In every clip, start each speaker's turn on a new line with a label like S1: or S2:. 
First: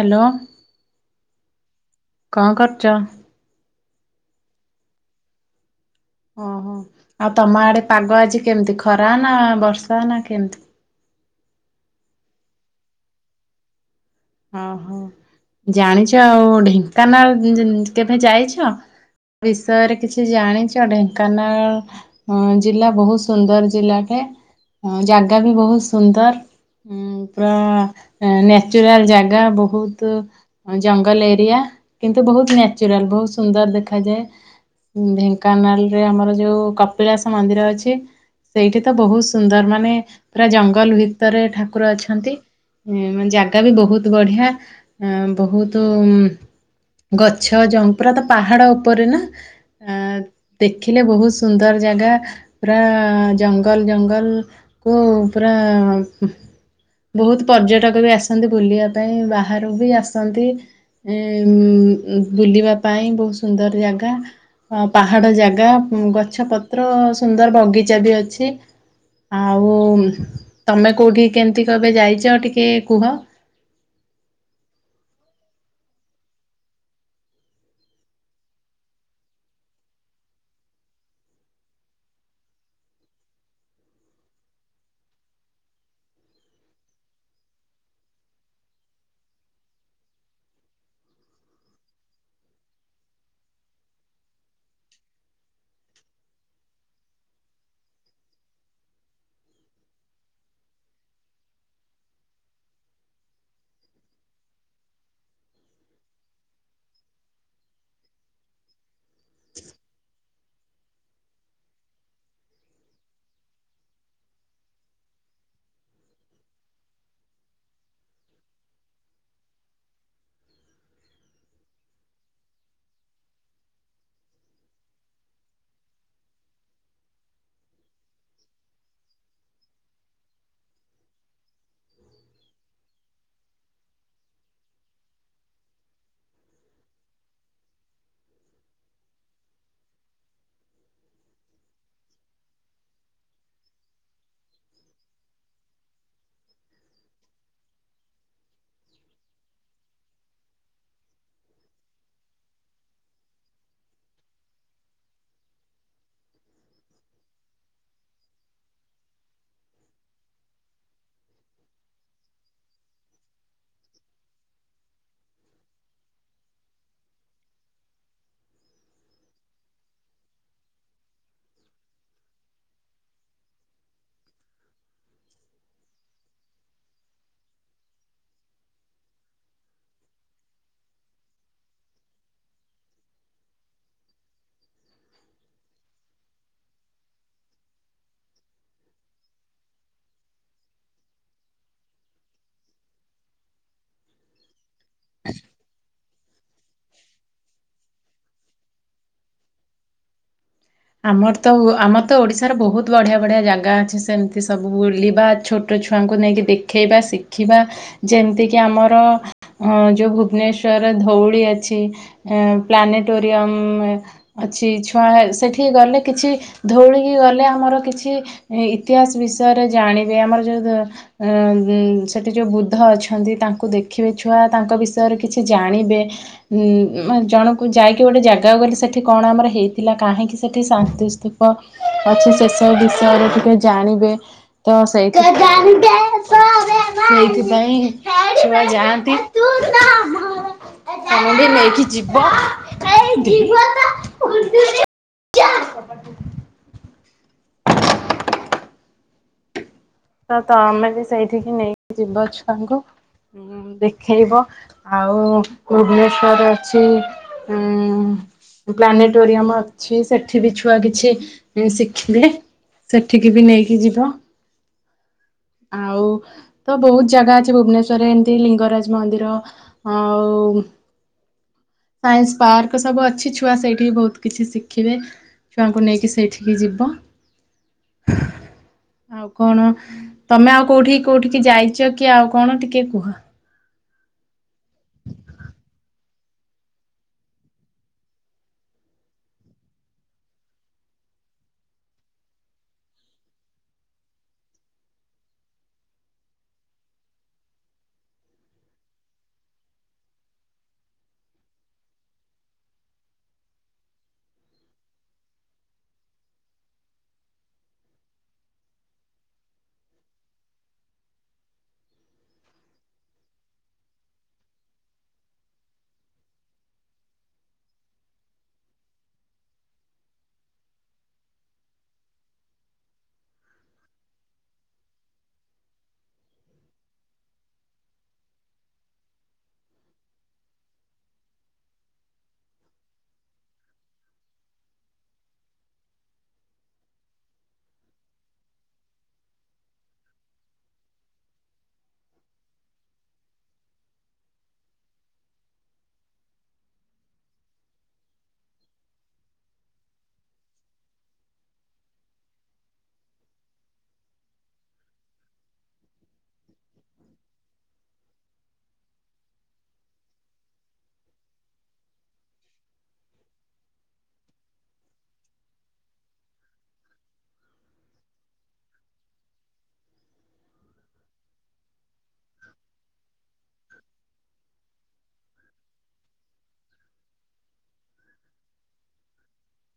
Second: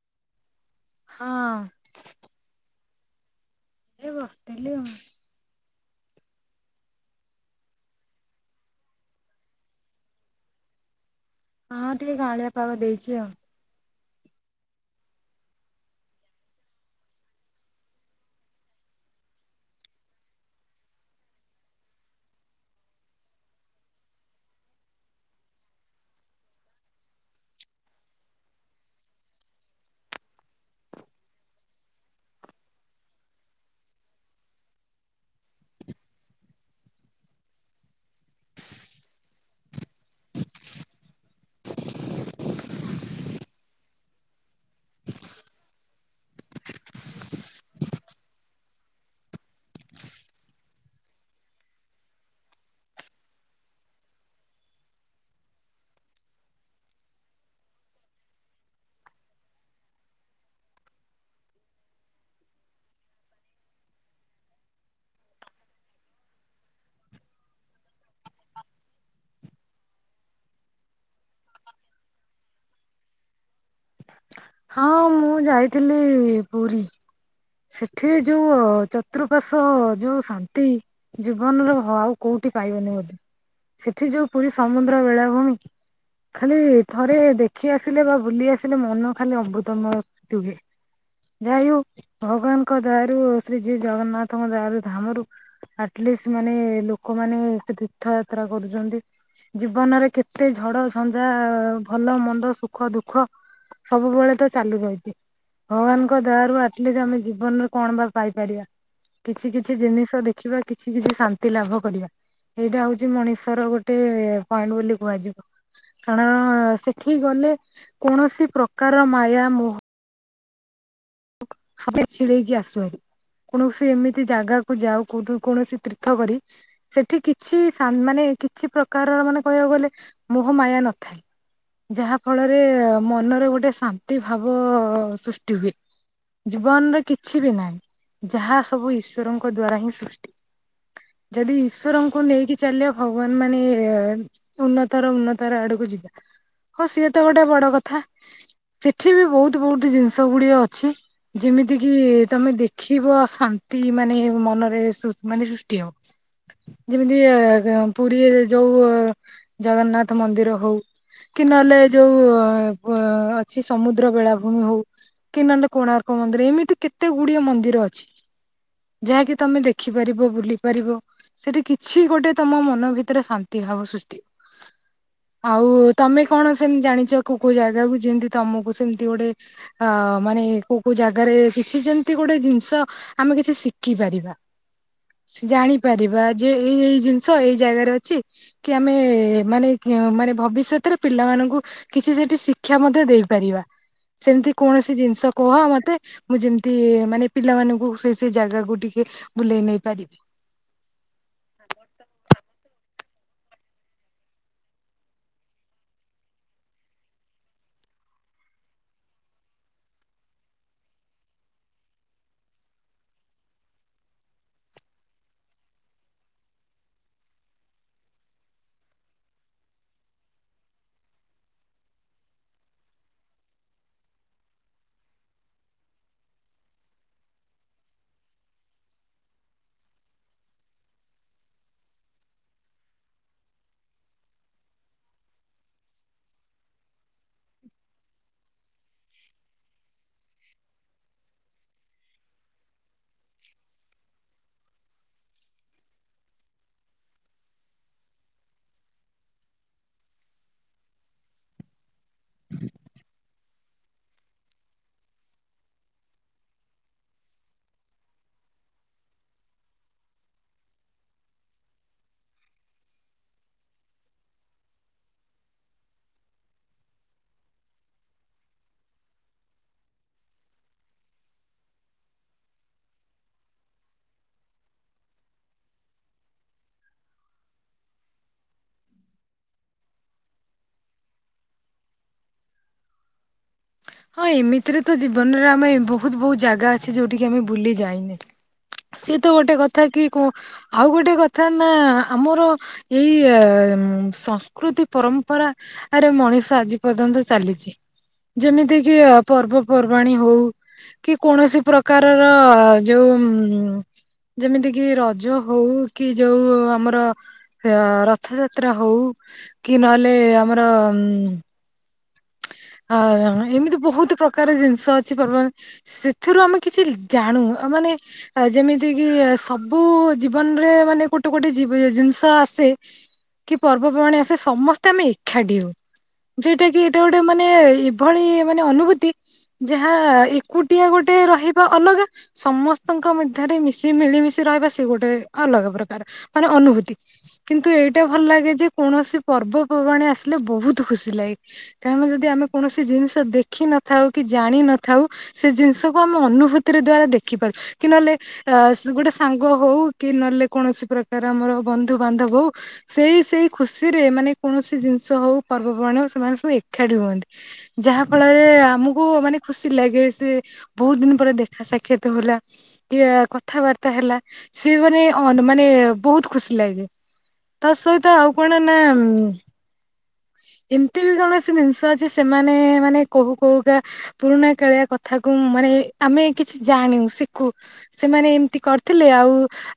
S1: Hello.
S2: ହଁ।
S1: କଣ କରୁଚ?
S2: ଏ ବସିଥିଲି ଆଉ।
S1: ଓହୋ, ଆଉ ତମ ଆଡେ ପାଗ ଆଜି କେମିତି ଖରା ନା ବର୍ଷା ନା କେମତି?
S2: ହଁ ଟିକେ କାଁଳିଆ ପାଗ ଦେଇଛି ଆଉ।
S1: ଅହଁ, ଜାଣିଛ ଆଉ ଢେଙ୍କାନାଳ [unintelligible] କେବେ ଯାଇଛ? ବିଷୟରେ କିଛି ଜାଣିଛ? ଢେଙ୍କାନାଳ ଅ ଜିଲ୍ଲା ବହୁତ ସୁନ୍ଦର ଜିଲ୍ଲାଟେ, ଜାଗା ବି ବହୁତ ସୁନ୍ଦର। ଉ ପୁରା ନ୍ୟାଚୁରାଲ ଜାଗା, ବହୁତ ଜଙ୍ଗଲ ଏରିଆ କିନ୍ତୁ ବହୁତ ନ୍ୟାଚୁରାଲ ବହୁତ ସୁନ୍ଦର ଦେଖାଯାଏ। ଢେଙ୍କାନାଳ ରେ ଆମର ଯୋଉ କପିଳାସ ମନ୍ଦିର ଅଛି ସେଇଠି ତ ବହୁତ ସୁନ୍ଦର ମାନେ ପୁରା ଜଙ୍ଗଲ ଭିତରେ ଠାକୁର ଅଛନ୍ତି। ମାନେ ଜାଗା ବି ବହୁତ ବଢିଆ। ଆ ବହୁତ ଗଛ ଜମ୍ପୁରା ତ ପାହାଡ ଉପରେ ନା? ଅ ଦେଖିଲେ ବହୁତ ସୁନ୍ଦର ଜାଗା। ପୁରା ଜଙ୍ଗଲ ଜଙ୍ଗଲକୁ ପୁରା ବହୁତ ପର୍ଯ୍ୟଟକ ବି ଆସନ୍ତି ବୁଲିବା ପାଇଁ, ବାହାରୁ ବି ଆସନ୍ତି। ଏ ବୁଲିବା ପାଇଁ ବହୁତ ସୁନ୍ଦର ଜାଗା। ଅ ପାହାଡ ଜାଗା ଗଛ, ପତ୍ର ସୁନ୍ଦର ବଗିଚା ବି ଅଛି। ଆଉ ତମେ କୋଉଠି କେମିତି କେବେ ଯାଇଛ ଟିକେ କୁହ?
S2: ହଁ ମୁଁ ଯାଇଥିଲି ପୁରୀ। ସେଠି ଯୋଉ ଚତ୍ରୁପାଶ୍ୱ ଯୋଉ ଶାନ୍ତି ଜୀବନର ଆଉ କୋଉଠି ପାଇବନି ବୋଧେ। ସେଠି ଯୋଉ ପୁରୀ ସମୁଦ୍ର ବେଳାଭୂମି ଖାଲି ଥରେ ଦେଖି ଆସିଲେ ବା ବୁଲି ଆସିଲେ ମନ ଖାଲି ଆମ୍ବୃତମୟ ରୁହେ। ଯାହାବି ହୋଉ ଭଗବାନଙ୍କ ଦୟାରୁ ଶ୍ରୀ ଜି ଜଗନ୍ନାଥଙ୍କ ଦୟାରୁ ଧାମରୁ ଆଟଲିଷ୍ଟ ମାନେ ଲୋକମାନେ [unintelligible] ତୀର୍ଥଯାତ୍ରା କରୁଚନ୍ତି। ଜୀବନରେ କେତେ ଝଡ ଝଞ୍ଜା, ଭଲ ମନ୍ଦ, ସୁଖ ଦୁଃଖ ସବୁବେଳେ ତ ଚାଲୁ ରହିଚି ଭଗବାନଙ୍କ ଦୟା ରୁ ଆ ଯେ ଆମେ ଜୀବନରେ କଣ ବା ପାଇପାରିବା। କିଛି କିଛି ଜିନିଷ ଦେଖ ଦେଖିବା କିଛି କିଛି ଶାନ୍ତି ଲାଭ କରିବା। ସେଇଟା ହଉଛି ମଣିଷର ଗୋଟେ ପଏଣ୍ଟ ବୋଲି କୁହାଯିବ। କାରଣ ସେଠି ଗଲେ କୌଣସି ପ୍ରକାର ମାୟା ମୋହ [unintelligible] ଛିଡେଇକି ଆସୁହାରି। କୌଣସି ଏମିତି ଜାଗାକୁ ଯାଅ କୋଉଠୁ କୌଣସି ତୀର୍ଥ କରି ସେଠି କିଛି ସାନ୍ ମାନେ କିଛି ପ୍ରକାରର ମାନେ କହିବାକୁ ଗଲେ ମୋହ ମାୟା ନଥାଏ। ଯାହା ଫଳରେ ମନର ଗୋଟେ ଶାନ୍ତି ଭାବ ସୃଷ୍ଟି ହୁଏ। ଜୀବନରେ କିଛି ବି ନାହିଁ, ଯାହା ସବୁ ଈଶ୍ୱରଙ୍କ ଦ୍ଵାରା ହିଁ ସୃଷ୍ଟି। ଯଦି ଈଶ୍ୱରଙ୍କୁ ନେଇକି ଚାଲିବା ଭଗବାନ ମାନେ ଉନ୍ନତର ଉନ୍ନତର ଆଡକୁ ଯିବା, ହଉ ସିଏ ତ ଗୋଟେ ବଡ କଥା ସେଠି ବି ବହୁତ ବହୁତ ଜିନିଷ ଗୁଡିଏ ଅଛି। ଯେମିତି କିି ତମେ ଦେଖିବ ଶାନ୍ତି ମାନେ ମନରେ ମାନେ ସୃଷ୍ଟି ହବ। ଯେମିତି ପୁରୀରେ ଯୋଉ ଜଗନ୍ନାଥ ମନ୍ଦିର ହଉ କି ନହେଲେ ଯୋଉ ଅଛି ସମୁଦ୍ର ବେଳାଭୂମି ହଉ, କି ନହେଲେ କୋଣାର୍କ ଶ ମନ୍ଦିର ଏମିତି କେତେ ଗୁଡିଏ ମନ୍ଦିର ଅଛି। ଯାହାକି ତମେ ଦେଖିପାରିବ ବୁଲି ପାରିବ। ସେଠି କିଛି ଗୋଟେ ତମ ମନ ଭିତରେ ଶାନ୍ତି ଭାବ ସୃଷ୍ଟି ଆଉ ତମେ କଣ ସେମତି ଜାଣିଛ କୋଉ କୋଉ ଜାଗାକୁ ଯେମିତି ତମକୁ ସେମିତି ଗୋଟେ ଅ ମାନେ ଇଏକୋ କୋଉ ଜାଗାରେ କିଛି ଯେମତି ଗୋଟେ ଜିନିଷ ଆମେ କିଛି ଶିଖି ପାରିବା। ଜାଣିପାରିବା ଯେ ଏଇ ଏଇ ଜିନିଷ ଏଇ ଜାଗାରେ ଅଛି କି ଆମେ ମାନେ କି ମାନେ ଭବିଷ୍ୟତରେ ପିଲାମାନଙ୍କୁ କିଛି ସେଠି ଶିକ୍ଷା ମଧ୍ୟ ଦେଇପାରିବା ସେମିତି କୌଣସି ଜିନିଷ କୁହ ମ ମୁଁ ଯେମିତି ମାନେ ପିଲାମାନଙ୍କୁ ସେ ସେ ଜାଗାକୁ ଟିକେ ବୁଲେଇ ନେଇ ପାରିବି।
S1: ଆମର ତ ଆମର ତ ଓଡିଶାର ବହୁତ ବଢିଆ ବଢିଆ ଜାଗା ଅଛି ସେମିତି ସବୁ ବୁଲିବା ଛୋ ଛୋଟ ଛୁଆଙ୍କୁ ନେଇକି ଦେଖେଇବା ଶିଖିବା ଯେମିତିକି ଆମର ଅ ଯୋଉ ଭୁବନେଶ୍ଵରରେ ଧଉଳି ଅଛି, ଉଁ ପ୍ଲାନେଟୋରିୟମ। ଅଛି ଛୁଆ ସେଠି ଗଲେ କିଛି ଧଉଳିକି ଗଲେ ଆମର କିଛି ଇତିହାସ ବିଷୟରେ ଜାଣିବେ, ଆମର ଯୋଉ ସେଠି ଯେଉଁ ବୁଦ୍ଧ ଅଛନ୍ତି ତାଙ୍କୁ ଦେଖିବେ ଛୁଆ ତାଙ୍କ ବିଷୟରେ କିଛି ଜାଣିବେ। ଉଁ ଜଣକୁ ଯାଇକି ଗୋଟେ ଜାଗାକୁ ଗଲେ ସେଠି କଣ ଆମର ହେଇଥିଲା କାହିଁକି। ସେଠି ଶାନ୍ତି ସ୍ଥୂପ ଅଛି, ସେସବୁ ବିଷୟରେ ଟିକେ ଜାଣିବେ। ତ ସେଇ ସେଇଥିପାଇଁ ଛୁଆ ଯାଆନ୍ତି। [inaudible] ତମ ବି ନେଇକି ଯିବ। [inaudible] ତ ତମେ ବି ସେଇଠିକି ନେଇକି ଯିବ ଛୁଆଙ୍କୁ ଦେଖେଇବ। ଆଉ ଭୁବନେଶ୍ଵର ଅଛି ଉ ପ୍ଲାନେଟୋରିୟମ ଅଛି ସେଠି ବି ଛୁଆ କିଛି ଶିଖିବେ। ସେଠିକି ବି ନେଇକି ଯିବ। ଆଉ ତ ବହୁତ ଜାଗା ଅଛି ଭୁବନେଶ୍ଵରରେ, ଏମତି ଲିଙ୍ଗରାଜ ମନ୍ଦିର ଆଉ ସାଇନ୍ସ ପାର୍କ ସବୁ ଅଛି ଛୁଆ ସେଇଠି ବି ବହୁତ କିଛି ଶିଖିବେ। ଛୁଆଙ୍କୁ ନେଇକି ସେଇଠିକି ଯିବ। ଆଉ କଣ ତମେ ଆଉ କୋଉଠି କୋଉଠିକି ଯାଇଛ କି ଆଉ କଣ ଟିକେ କୁହ?
S2: ହଁ ଏମିତିରେ ତ ଜୀବନରେ ଆମେ ବହୁତ ବହୁତ ଜାଗା ଅଛି ଯୋଉଠିକି ଆମେ ବୁଲି ଯାଇନେ। ସିଏ ତ ଗୋଟେ କଥା କି କଣ ଆଉ ଗୋଟେ କଥା ନା ଆମର। ଏଇ ସଂସ୍କୃତି ପରମ୍ପରା। ଆରେ ମଣିଷ ଆଜି ପର୍ଯ୍ୟନ୍ତ ଚାଲିଛି। ଯେମିତି କିି ଅ ପର୍ବପର୍ବାଣୀ ହଉ। କି କୌଣସି ପ୍ରକାରର ଯୋଉ ଯେମିତି କିି ରଜ ହଉ କି ଯୋଉ ଆମର ସେ ରଥଯାତ୍ରା ହଉ କି ନହେଲେ ଆମର ଉ ଆ ଏମିତି ବହୁତ ପ୍ରକାର ଜିନିଷ ଅଛି ପର୍ବ ସେଥିରୁ ଆମେ କିଛି ଜାଣୁ ମାନେ ଆ ଯେମିତି କିି ସବୁ-ଉ ଜୀବନରେ ମାନେ ଗୋଟେ ଗୋଟେ ଜିବି ଜିନିଷ ଆସେ କି ପର୍ବପର୍ବାଣି ଆସେ ସମସ୍ତେ ଆମେ ଏଖାଟି ହୋଉ, ଯଉଟା କି ଟା ଗୋଟେ ମାନେ ଏଭଳି ମାନେ ଅନୁଭୂତି ଯାହା-ଆ ଏକୁଟିଆ ଗୋଟେ ରହିବା ଅଲଗା ସମସ୍ତଙ୍କ ମଧ୍ୟରେ ମିଶି ମିଳିମିଶି ରହିବା ସିଏ ଗୋଟେ ଅଲଗା ପ୍ରକାର ମାନେ ଅନୁଭୂତି। କିନ୍ତୁ ଏଇଟା ଭଲ ଲାଗେ ଯେ କୌଣସି ପର୍ବପର୍ବାଣୀ ଆସିଲେ ବୋହୁତ ଖୁସି ଲାଗେ। କାରଣ ଯଦି ଆମେ କୌଣସି ଜିନିଷ ଦେଖିନଥାଉ କି ଜାଣିିନଥାଉ ସେ ଜିନିଷକୁ ଆମେ ଅନୁଭୂତିରେ ଦ୍ଵାରା ଦେଖିପାରୁ କି ନହେଲେ ଅ ସ୍ ଗୋଟେ ସାଙ୍ଗ ହୋଉ କି ନଲେ କୌଣସି ପ୍ରକାର ଆମର ବନ୍ଧୁ ବାନ୍ଧବ ହଉ। ସେଇ ସେଇ ଖୁସିରେ ମାନେ କୌଣସି ଜିନିଷ ହୋଉ ପର୍ବପର୍ବାଣି ହୋଉ ସେମାନେ ସବୁ ଏଖାଟି ରୁହନ୍ତି। ଯାହା ଫଳରେ ଆମକୁ ମାନେ ଖୁସି ଲାଗେ ସେ ବୋହୁତ ଦିନ ପରେ ଦେଖା ସାକ୍ଷାତ ହୋଲା ଇଏ କଥାବାର୍ତ୍ତା ହେଲା ସିଏ ମାନେ ଅନ୍ ମାନେ ବୋହୁତ ଖୁସି ଲାଗେ। ତା ସହିତ ଆଉ କଣ ନା ଉମ୍ ଏମିତି ବି କୌଣସି ଜିନିଷ ଅଛି ସେମାନେ-ଏ ମାନେ କୋହୁ କୋହୁକା ପୁରୁଣା କାଳିଆ କଥାକୁ ମାନେ ଆମେ କିଛି ଜାଣୁ, ଶିଖୁ। ସେମାନେ ଏମ୍ତି କରିଥିଲେ ଆଉ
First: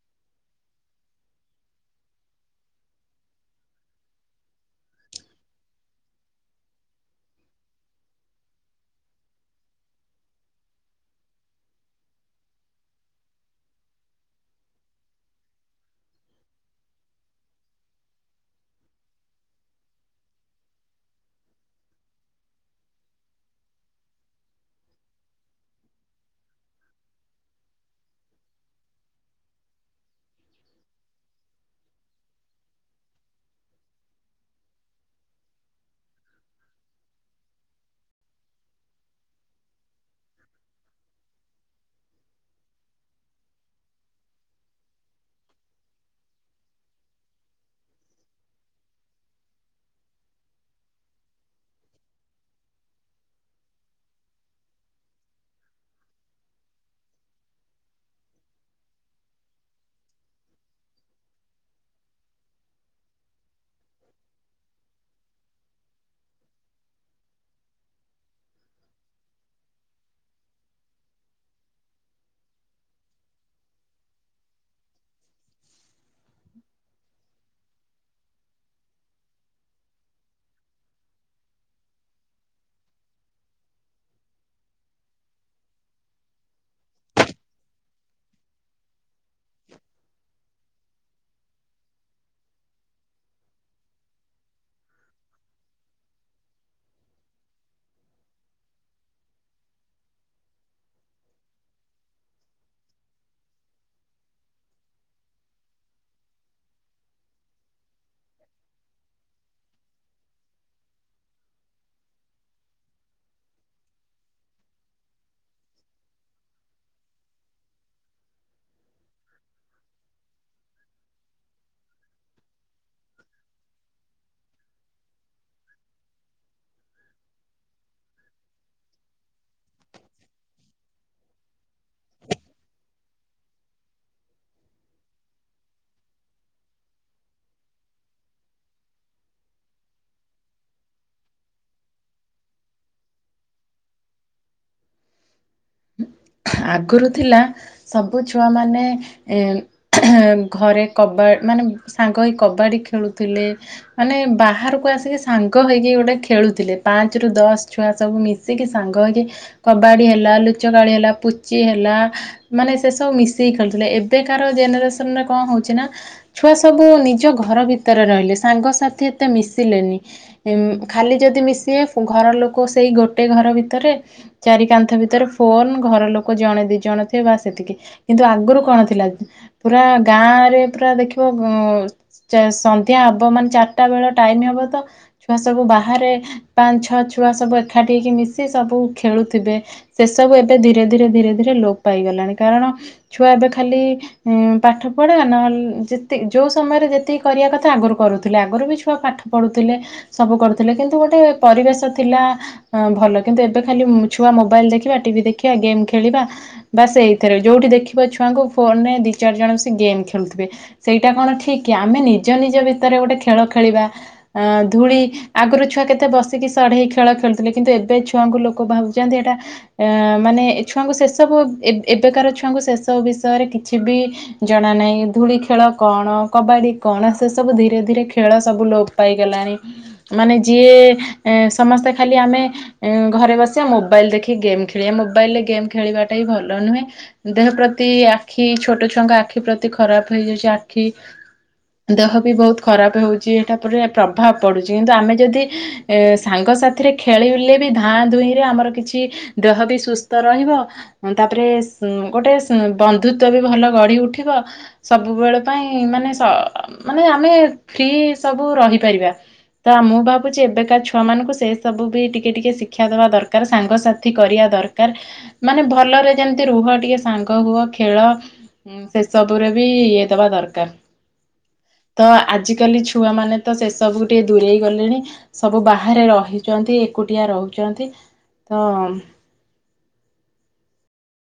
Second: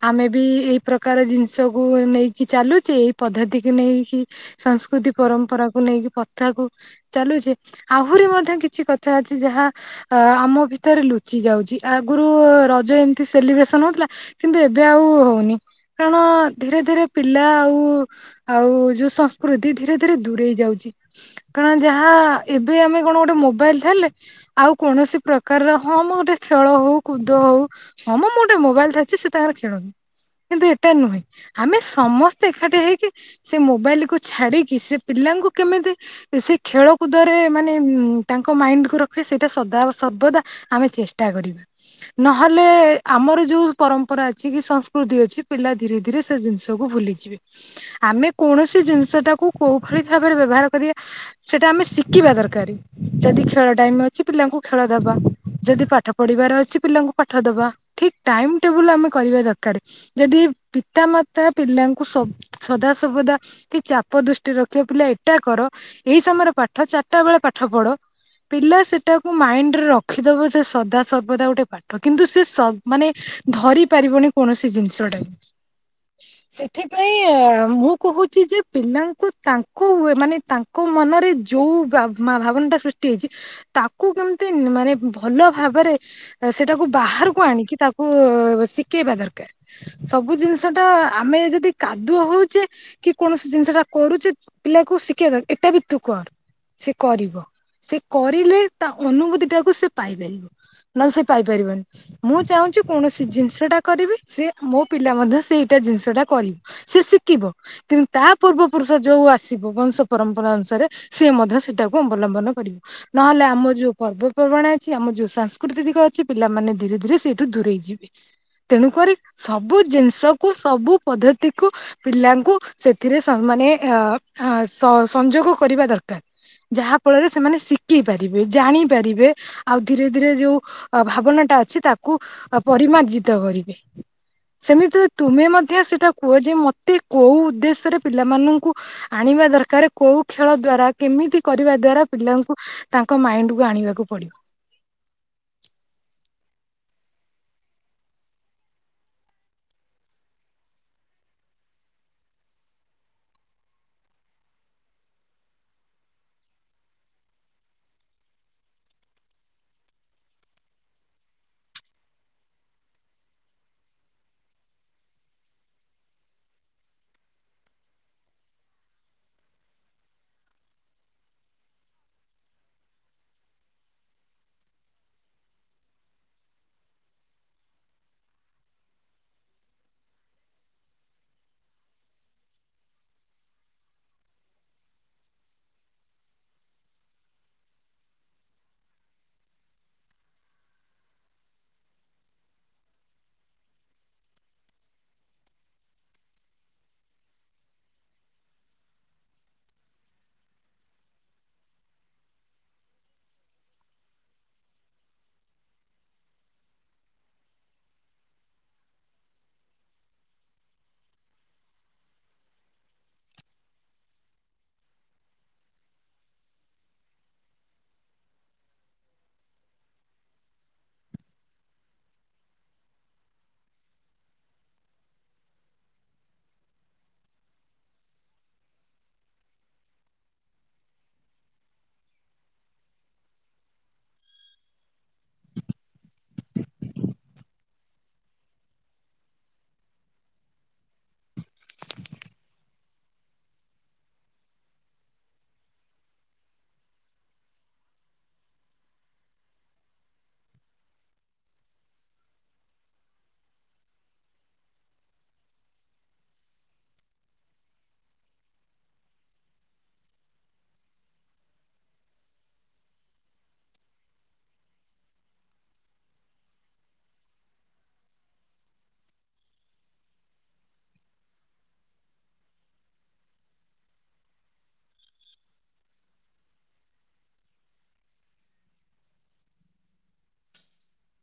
S2: ଆମେ ବି ଏଇ ପ୍ରକାର ଜିନିଷକୁ ନେଇକି ଚାଲୁଚେ, ଏଇ ପଦ୍ଧତିକୁ ନେଇକି ସଂସ୍କୃତି ପରମ୍ପରାକୁୁ ନେଇକି ପଥାକୁ ଚାଲୁଛି, ଆହୁରି ମଧ୍ୟ କିଛି କଥା ଅଛି ଯାହା ଆ ଆମ ଭିତରେ ଲୁଚି ଯାଉଚି ଆଗୁରୁ-ଉ ରଜ ଏମିତି ସେଲିବ୍ରେସନ ହଉଥିଲା। କିନ୍ତୁ ଏବେ ଆଉ ହୋଉନି କାରଣ ଧୀରେ ଧୀରେ ପିଲା ଆଉ ଆଉ-ଉ ଯୋଉ ସଂସ୍କୃତି ଧୀରେ ଧୀରେ ଦୂରେଇ ଯାଉଚି। କାରଣ ଯାହା ଏବେ ଆମେ କଣ ଗୋଟେ ମୋବାଇଲ୍ ଠାଲେ ଆଉ କୌଣସି ପ୍ରକାରର ହଁମ ଗୋଟେ ଖେଳ ହୋଉ କୁଦ ହୋଉ ହଁମ ମୁଁ ଓଟେ ମୋବାଇଲ୍ ଧରିଚି ସେ ତାଙ୍କର ଖେଳନ୍ତୁ। କିନ୍ତୁ ଏଟା ନୁହେଁ ଆମେ ସମସ୍ତେ ଏଖାଟି ହେଇକି ସେ ମୋବାଇଲ୍ କୁ ଛାଡି କି ସେ ପିଲାଙ୍କୁ କେମିତି ସେ ଖେଳକୁଦରେ ମାନେ ଉମ୍ ତାଙ୍କ ମାଇଣ୍ଡକୁୁ ରଖି ସେଇଟା ସଦା ସର୍ବଦା ଆମେ ଚେଷ୍ଟା କରିବା। ନହେଲେ ଆମର ଯୋଉ ପରମ୍ପରା ଅଛି କି ସଂସ୍କୃତି ଅଛି ପିଲା ଧୀରେ ଧୀରେ ସେ ଜିନିଷ ତବୁ ଭୁଲିଯିବେ ଆମେ କୌଣସି ଜିନିଷଟାକୁ କୋଉ ଭଳି ଭାବରେ ବ୍ୟବହାର କରିଆ ସେଟା ଆମେ ଶିକିବା ଦର୍କାରେ। ଯଦି ଖେଳ ଟାଇମ୍ ଅଛି ପିଲାଙ୍କୁ ଖେଳ ଦବା, ଯଦି ପାଠ ପଢିବାର ଅଛି ପିଲାଙ୍କୁ ପାଠ ଦବା। ଠିକ୍ ଟାଇମ୍ ଟେବୁଲ୍ ଆମେ କରିବା ଦର୍କାରେ। ଯଦି ପିତା ମାତା ପିଲାଙ୍କୁ ସବ୍ ସଦା ସର୍ବଦା କି ଚାପ ଦୃଷ୍ ଟି ରଖିବା ପିଲା ଏଟା କର ଏଇ ସମୟରେ ପାଠ ଚାରିଟା ବେଳେ ପାଠପଢ ପିଲା ସେଟାକୁ ମାଇଣ୍ଡରେ ରଖିଦବ ସେ ସଦା ସର୍ବଦା ଗୋଟେ ପା ଠ କିନ୍ତୁ ସେ ସ ମାନେ ଧରି ପାରିବନି କୌଣସି ଜିନିଷଟାକୁ। ସେଥିପାଇଁ-ଇ ମୁଁ କୋହୁଛି ଯେ ପିଲାଙ୍କୁ ତାଙ୍କୁ ୱେ ମାନେ ତାଙ୍କ ମନରେ ଯୋଉ ବା ମା ଭାବନଟା ସୃଷ୍ଟି ହେଇଚି ତାକୁ କେମିତି ନ୍ ମାନେ ଭଲ ଭାବରେ ସେଟାକୁ ବାହାରକୁ ଆଣିକି ତାକୁ-ଉ ଶିକେଇବା ଦର୍କାର, ସବୁ ଜିନିଷ ଷଟା-ଆ ଆମେ ଯଦି କାଦୁଅ ହୋଉଚେ କି କୌଣସି ଜିନିଷଟା କରୁଚେ ପିଲାକୁ ଶିକିଆ ଦର୍ ଏଟା ବି ତୁ କର୍। ସେ କରିବ ସେ କରିଲେ ତା ଅନୁଭୂତିଟାକୁ ସେ ପାଇପାରିବ। ନହେଲେ ସେ ପାଇପାରିବନି। ମୁଁ ଚାହୁଁଛି କୌଣସି ଜିନିଷଟା କରିବି ସେ ମୋ ପିଲା ମଧ୍ୟ ସେଇଟା ଜିନିଷଟା କରିବ। ସେ ଶିକିବ କିନ୍ତୁ ତା ପୂର୍ବପୁରୁଷ ଯୋଉ ଆସିବ ବଂଶ ପରମ୍ପରା ଅନୁସାରେ ସିଏ ମଧ୍ୟ ସେଟାକୁ ଅବଲମ୍ବନ କରିବ। ନହେଲେ ଆମ ଯୋଉ ପର୍ବପର୍ବାଣି ଅଛି ଆମ ଯୋଉ ସାଂସ୍କୃତିକ ଅଛି ପିଲାମାନେ ଧୀରେ-ଧୀରେ ସେଇଠୁ ଦୂରେଇ ଯିବେ। ତେଣୁକରି ସବୁ ଜିନିଷକୁ ସବୁ ପଦ୍ଧତିକୁ ପିଲାଙ୍କୁ ସେଥିରେ ମାନେ ଅ-ଅ ସଂଯୋଗ କରିବା ଦରକାର। ଯାହା ଫଳରେ ସେମାନେ ଶିକିପାରିବେ ଜାଣିପାରିବେ ଆଉ ଧୀରେ-ଧୀରେ ଯୋଉ ଅ ଭାବନାଟା ଅଛି ତାକୁ ପରିମାର୍ଜିତ କରିବେ। ସେମିତିରେ ତୁମେ ମଧ୍ୟ ସେଇଟା କୁହ ଯେ ମତେ କୋଉ ଉଦ୍ଦେଶ୍ୟରେ ପିଲାମାନଙ୍କୁ ଆଣିବା ଦରକାର କୋଉ ଖେଳ ଦ୍ଵାରା କେମିତି କରିବା ଦ୍ଵାରା ପିଲାଙ୍କୁ ତାଙ୍କ ମାଇଣ୍ଡକୁୁ ଆଣିବାକୁ ପଡିବ।
S1: ଆଗରୁ ଥିଲା ସବୁ ଛୁଆମାନେ ଏ ଘରେ କବା ମାନେ ସାଙ୍ଗ ହେଇ କବାଡ଼ି ଖେଳୁଥିଲେ। ମାନେ ବାହାରକୁ ଆସିକି ସାଙ୍ଗ ହେଇକି ଗୋଟେ ଖେଳୁଥିଲେ ପାଞ୍ଚ ରୁ ଦଶ ଛୁଆ ସବୁ ମି ଶିକି ସାଙ୍ଗ ହେଇକି କବାଡ଼ି ହେଲା ଲୁଚକାଳି ହେଲା ପୁଚି ହେଲା ମାନେ ସେସବୁ ମିଶିକି ଖେଳୁଥିଲେ, ଏବେକାର ଜେନେରେସନରେ କଣ ହେଉଛି ନା ଛୁଆ ସବୁ ନିଜ ଘର ଭିତରେ ରହିଲେ ସାଙ୍ଗସାଥି ଏତେ ମିଶିଲେନି। ଖାଲି ଯଦି ମିଶିବେ ଘରଲୋକ ସେଇ ଗୋଟେ ଘର ଭିତରେ। ଚାରି କାନ୍ଥ ଭିତରେ ଫୋନ୍ ଘର ଲୋକ ଜଣେ ଦି ଜଣ ବା ସେତିକି କିନ୍ତୁ ଆଗରୁ କଣ ଥିଲା ପୁରା ଗାଁରେ ପୁରା ଦେଖିବ ଗ ସନ୍ଧ୍ୟା ହେବ ମାନେ ଚାରିଟା ବେଳ ଟାଇମ ହେବ ତ ଛୁଆ ସବୁ ବାହାରେ ପାଞ୍ଚ ଛଅ ଛୁଆ ସବୁ ଏକାଠି ହେଇକି ମିଶି ସବୁ ଖେଳୁଥିବେ। ସେ ସବୁ ଏବେ ଧୀରେ ଧୀରେ ଧୀରେ ଧୀରେ ଲୋପ ପାଇଗଲାଣି କାରଣ ଛୁଆ ଏବେ ଖାଲି ଉଁ ପାଠ ପଢା ନହେଲେ ଯେ ଯୋଉ ସମୟରେ ଯେତିକି କରିବା କଥା ଆଗରୁ କରୁଥିଲେ ଆଗରୁ ବି ଛୁଆ ପାଠ ପଢୁଥିଲେ ସବୁ କରୁଥିଲେ କିନ୍ତୁ ଗୋଟେ ପରିବେଶ ଥିଲା ଭଲ କିନ୍ତୁ ଏବେ ଖାଲି ଛୁଆ ମୋବାଇଲ ଦେଖିବା ଟିଭି ଦେଖିବା ଗେମ୍ ଖେଳିବା ବାସ୍ ଏଇଥିରେ ଯୋଉଠି ଦେଖିବ ଛୁଆଙ୍କୁ ଫୋନରେ ଦି ଚାରି ଜଣ ମିଶି ଗେମ୍ ଖେଳୁଥିବେ। ସେଇଟା କଣ ଠିକ କି ଆମେ ନିଜ ନିଜ ଭିତରେ ଗୋଟେ ଖେଳ ଖେଳିବା ଅ ଧୂଳି ଆଗରୁ ଛୁଆ କେତେ ବସିକି ସଢେଇ ଖେଳ ଖେଳୁଥିଲେ କିନ୍ତୁ ଏବେ ଛୁଆଙ୍କୁ ଲୋକ ଭାବୁଛନ୍ତି ଏଇଟା ଅ ମାନେ ଛୁଆଙ୍କୁ ସେଷବୁ ଏବେକାର ଛୁଆଙ୍କୁ ଶେସବୁ ବିଷୟରେ କିଛି ବି ଜଣା ନାହିଁ ଧୂଳି ଖେଳ କଣ କବାଡି କଣ ସେ ସବୁ ଧୀରେ ଧୀରେ ଖେଳ ସବୁ ଲୋପ ପାଇଗଲାଣି ମାନେ ଯିଏ ସମସ୍ତେ ଖାଲି ଆମେ ଇଁ ଘରେ ବସିବା ମୋବାଇଲ ଦେଖିକି ଗେମ୍ ଖେଳିବା ମୋବାଇଲ ରେ ଗେମ୍ ଖେଳିବାଟା ହି ଭଲ ନୁହେଁ। ଦେହ ପ୍ରତି ଆଖି ଛୋଟ ଛୁଆଙ୍କ ଆଖି ପ୍ରତି ଖରାପ ହେଇଯାଇଛି ଆଖି ଦେହ ବି ବହୁତ ଖରାପ ହେଉଛି ଏଟା ପୁରା ପ୍ରଭାବ ପଡୁଛି କିନ୍ତୁ ଆମେ ଯଦି ଏ ସାଙ୍ଗସାଥିରେ ଖେଳିଲେ ବି ଧାଁ ଧୁଇଁ ରେ ଆମର କିଛି ଦେହ ବି ସୁସ୍ଥ ତ ରହିବ ତାପରେ ଉ ଗୋଟେ ବନ୍ଧୁତ୍ୱ ବି ଭଲ ଗଢି ଉଠିବ ସବୁବେଳ ପାଇଁ ମାନେ ମାନେ ଆମେ ଫ୍ରି ସବୁ ରହିପାରିବା। ତ ମୁଁ ଭାବୁଛି ଏବେକା ଛୁଆମାନଙ୍କୁ ସେ ସବୁ ବି ଟିକେ ଟିକେ ଶିକ୍ଷା ଦେବା ଦରକାର ସାଙ୍ଗସାଥି କରିବା ଦରକାର କାର ମାନେ ଭଲରେ ଯେମିତି ରୁହ ଟିକେ ସାଙ୍ଗ ହୁଅ ଖେଳ ହଁ ସେ ସବୁ ରେ ବି ଇଏ ଦବା ଦରକାର। ତ ଆଜିକାଲି ଛୁଆମାନେ ତ ସେ ସବୁ ଟିକେ ଦୂରେଇ ଗଲେଣି ସବୁ ବାହାରେ ରହିଛନ୍ତି ଏକୁଟିଆ ରହୁଛନ୍ତି ତ
S2: [inaudible]